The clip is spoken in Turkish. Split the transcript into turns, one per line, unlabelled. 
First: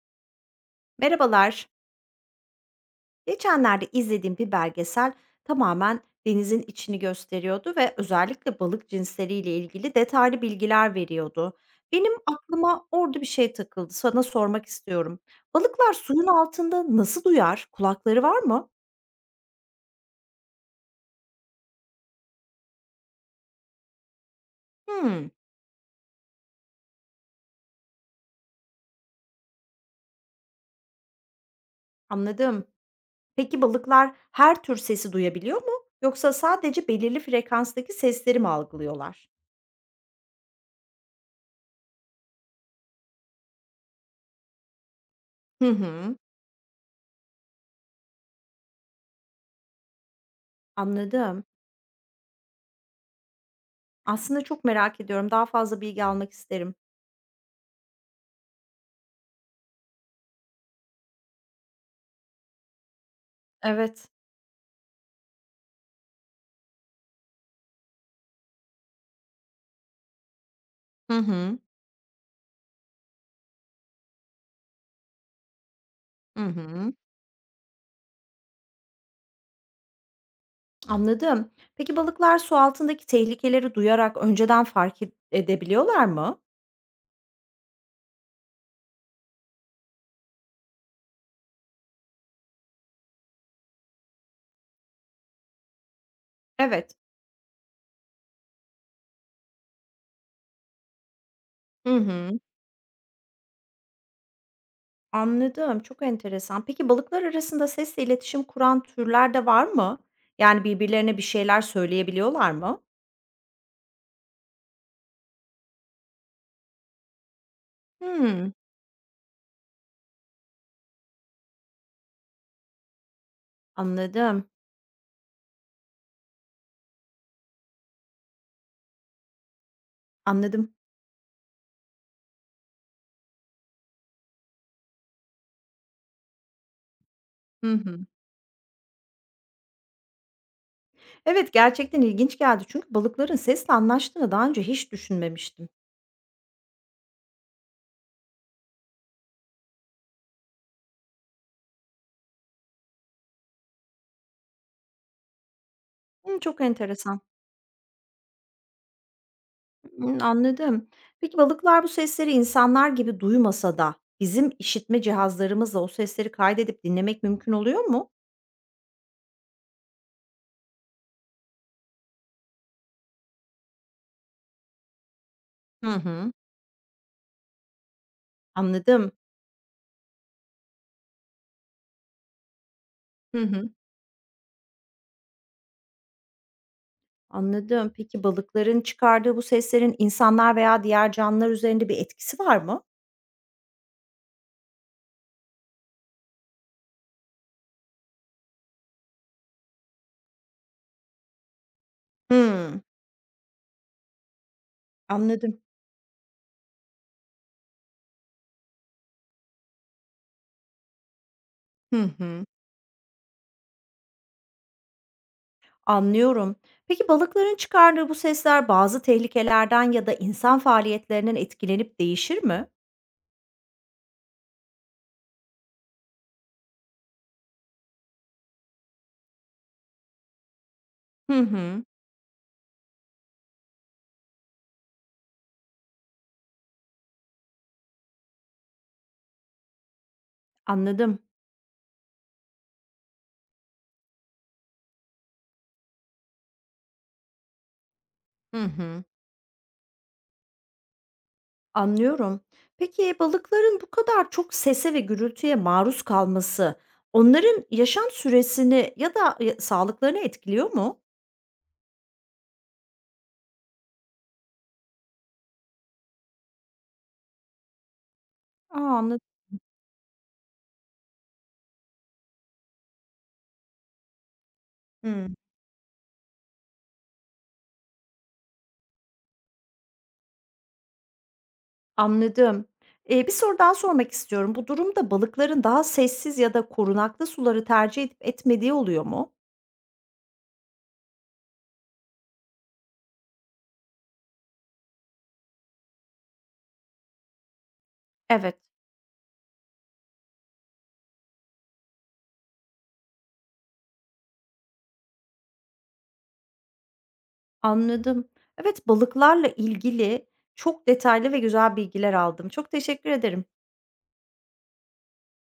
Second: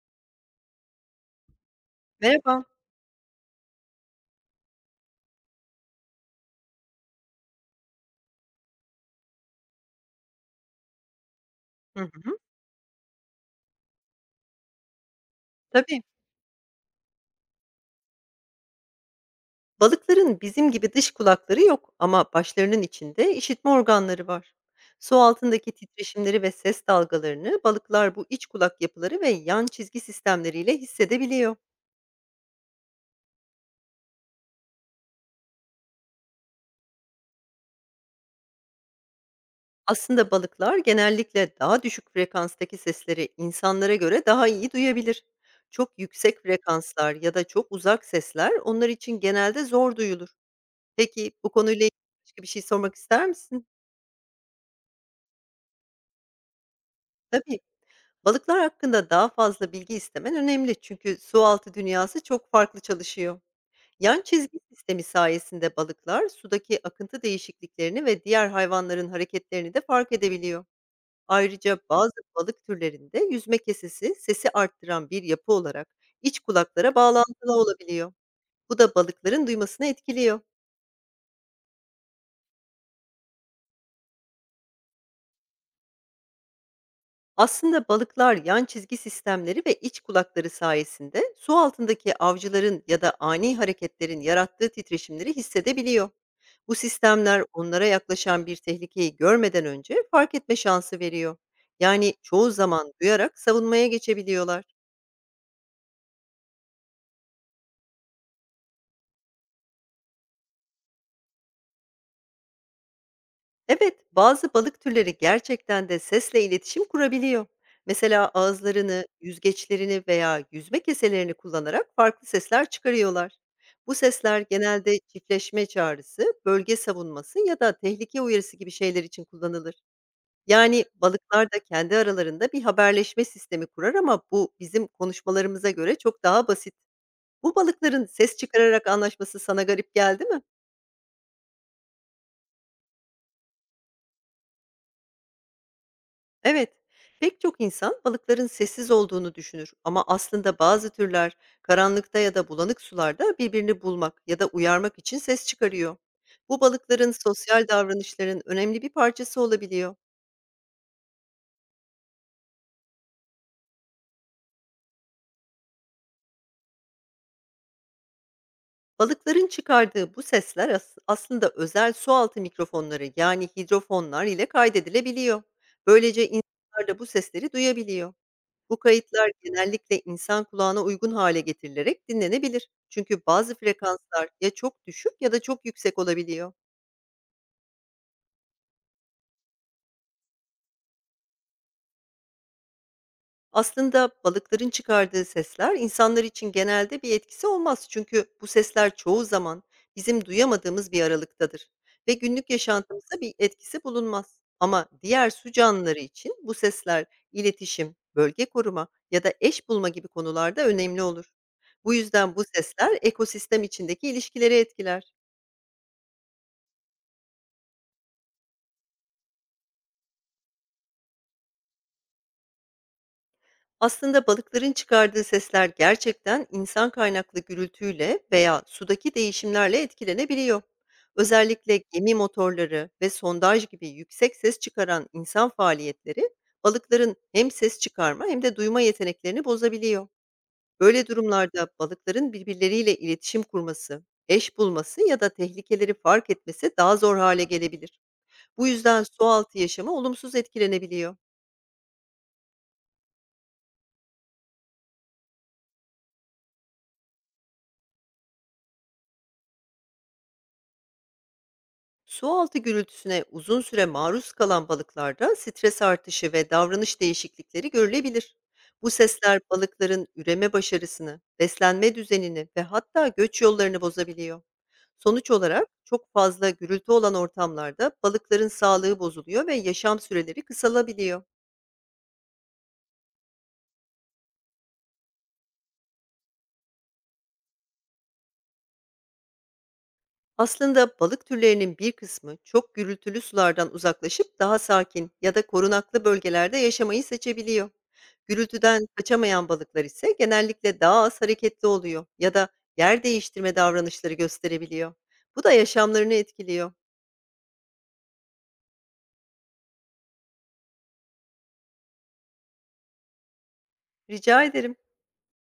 Merhabalar.
Merhaba.
Geçenlerde izlediğim bir belgesel tamamen denizin içini gösteriyordu ve özellikle balık cinsleriyle ilgili detaylı bilgiler veriyordu.
Hı
Benim
hı.
aklıma orada bir şey takıldı. Sana sormak istiyorum. Balıklar
Tabii.
suyun altında nasıl duyar? Kulakları var mı?
Balıkların bizim gibi dış kulakları yok ama başlarının içinde işitme organları var. Su
Hmm,
altındaki titreşimleri ve ses dalgalarını balıklar bu iç kulak yapıları ve yan çizgi sistemleriyle hissedebiliyor.
Anladım. Peki balıklar her tür sesi duyabiliyor mu? Yoksa sadece belirli frekanstaki sesleri mi algılıyorlar?
Aslında balıklar genellikle daha düşük frekanstaki sesleri insanlara göre daha iyi duyabilir.
Hı
Çok
hı,
yüksek frekanslar ya da çok uzak sesler onlar için genelde zor duyulur. Peki
anladım.
bu konuyla ilgili başka bir şey sormak ister misin?
Aslında çok merak ediyorum. Daha fazla bilgi almak isterim.
Tabii. Balıklar hakkında daha fazla bilgi istemen önemli çünkü su altı dünyası çok farklı çalışıyor.
Evet.
Yan çizgi sistemi sayesinde balıklar sudaki akıntı değişikliklerini ve diğer hayvanların hareketlerini de fark edebiliyor.
Hı hı.
Ayrıca bazı balık türlerinde yüzme kesesi sesi arttıran bir yapı olarak iç
Hı hı.
kulaklara bağlantılı olabiliyor. Bu da balıkların duymasını etkiliyor.
Anladım. Peki balıklar su altındaki tehlikeleri duyarak önceden fark ed edebiliyorlar mı?
Aslında balıklar yan çizgi sistemleri ve iç kulakları sayesinde su altındaki avcıların ya da ani hareketlerin yarattığı titreşimleri hissedebiliyor. Bu
Evet.
sistemler onlara yaklaşan bir tehlikeyi görmeden önce fark etme şansı veriyor.
Hı
Yani
hı.
çoğu zaman duyarak savunmaya geçebiliyorlar.
Anladım. Çok enteresan. Peki balıklar arasında sesle iletişim kuran türler de var mı? Yani birbirlerine bir şeyler söyleyebiliyorlar mı?
Evet, bazı balık türleri gerçekten de sesle iletişim kurabiliyor. Mesela
Hmm.
ağızlarını, yüzgeçlerini veya yüzme keselerini kullanarak farklı sesler çıkarıyorlar. Bu sesler
Anladım.
genelde çiftleşme çağrısı, bölge savunması ya da tehlike uyarısı gibi şeyler için kullanılır.
Anladım.
Yani balıklar da kendi aralarında bir haberleşme sistemi kurar ama bu bizim konuşmalarımıza göre çok daha basit. Bu
Hı hı.
balıkların ses çıkararak anlaşması sana garip geldi mi?
Evet, gerçekten ilginç geldi çünkü balıkların sesle anlaştığını daha önce hiç düşünmemiştim.
Evet, pek çok insan balıkların sessiz olduğunu düşünür ama aslında bazı türler karanlıkta ya da bulanık sularda birbirini bulmak ya da uyarmak için ses çıkarıyor.
Hı,
Bu
çok
balıkların
enteresan.
sosyal davranışların önemli bir parçası olabiliyor.
Hımm, anladım. Peki balıklar bu sesleri insanlar gibi duymasa da bizim işitme cihazlarımızla o sesleri kaydedip dinlemek mümkün oluyor mu?
Balıkların çıkardığı bu sesler aslında özel sualtı mikrofonları yani hidrofonlar ile kaydedilebiliyor.
Hı
Böylece
hı.
insanlar da bu sesleri duyabiliyor. Bu
Anladım.
kayıtlar genellikle insan kulağına uygun hale getirilerek dinlenebilir. Çünkü
Hı
bazı
hı.
frekanslar ya çok düşük ya da çok yüksek olabiliyor.
Anladım. Peki balıkların çıkardığı bu seslerin insanlar veya diğer canlılar üzerinde bir etkisi var mı?
Aslında balıkların çıkardığı sesler insanlar için genelde bir etkisi olmaz. Çünkü bu sesler çoğu zaman bizim duyamadığımız bir aralıktadır ve günlük
Hımm.
yaşantımızda bir etkisi bulunmaz. Ama diğer su
Anladım.
canlıları için bu sesler iletişim, bölge koruma ya da eş bulma gibi konularda önemli olur. Bu
Hı
yüzden bu
hı.
sesler ekosistem içindeki ilişkileri etkiler.
Anlıyorum. Peki balıkların çıkardığı bu sesler bazı tehlikelerden ya da insan faaliyetlerinden etkilenip değişir mi?
Aslında balıkların çıkardığı sesler gerçekten insan kaynaklı gürültüyle veya sudaki değişimlerle etkilenebiliyor.
Hı
Özellikle
hı.
gemi motorları ve sondaj gibi yüksek ses çıkaran insan faaliyetleri balıkların hem ses çıkarma hem de duyma yeteneklerini bozabiliyor. Böyle
Anladım.
durumlarda balıkların birbirleriyle iletişim kurması, eş bulması ya da tehlikeleri fark etmesi daha zor hale gelebilir.
Hı
Bu yüzden
hı.
sualtı yaşamı olumsuz etkilenebiliyor.
Anlıyorum. Peki balıkların bu kadar çok sese ve gürültüye maruz kalması onların yaşam süresini ya da sağlıklarını etkiliyor mu?
Su altı gürültüsüne uzun süre maruz kalan balıklarda stres artışı ve davranış değişiklikleri görülebilir.
A,
Bu
anla
sesler balıkların üreme başarısını, beslenme düzenini ve hatta göç yollarını bozabiliyor.
Hıı,
Sonuç olarak çok fazla gürültü olan ortamlarda balıkların sağlığı bozuluyor ve yaşam süreleri kısalabiliyor.
anladım. Bir soru daha sormak istiyorum. Bu durumda balıkların daha sessiz ya da korunaklı suları tercih edip etmediği oluyor mu?
Aslında balık türlerinin bir kısmı çok gürültülü sulardan uzaklaşıp daha sakin ya da korunaklı bölgelerde yaşamayı seçebiliyor.
Evet.
Gürültüden kaçamayan balıklar ise genellikle daha az hareketli oluyor ya da yer değiştirme davranışları gösterebiliyor. Bu da yaşamlarını etkiliyor.
Anladım. Evet, balıklarla ilgili çok detaylı ve güzel bilgiler aldım. Çok teşekkür ederim.
Rica ederim.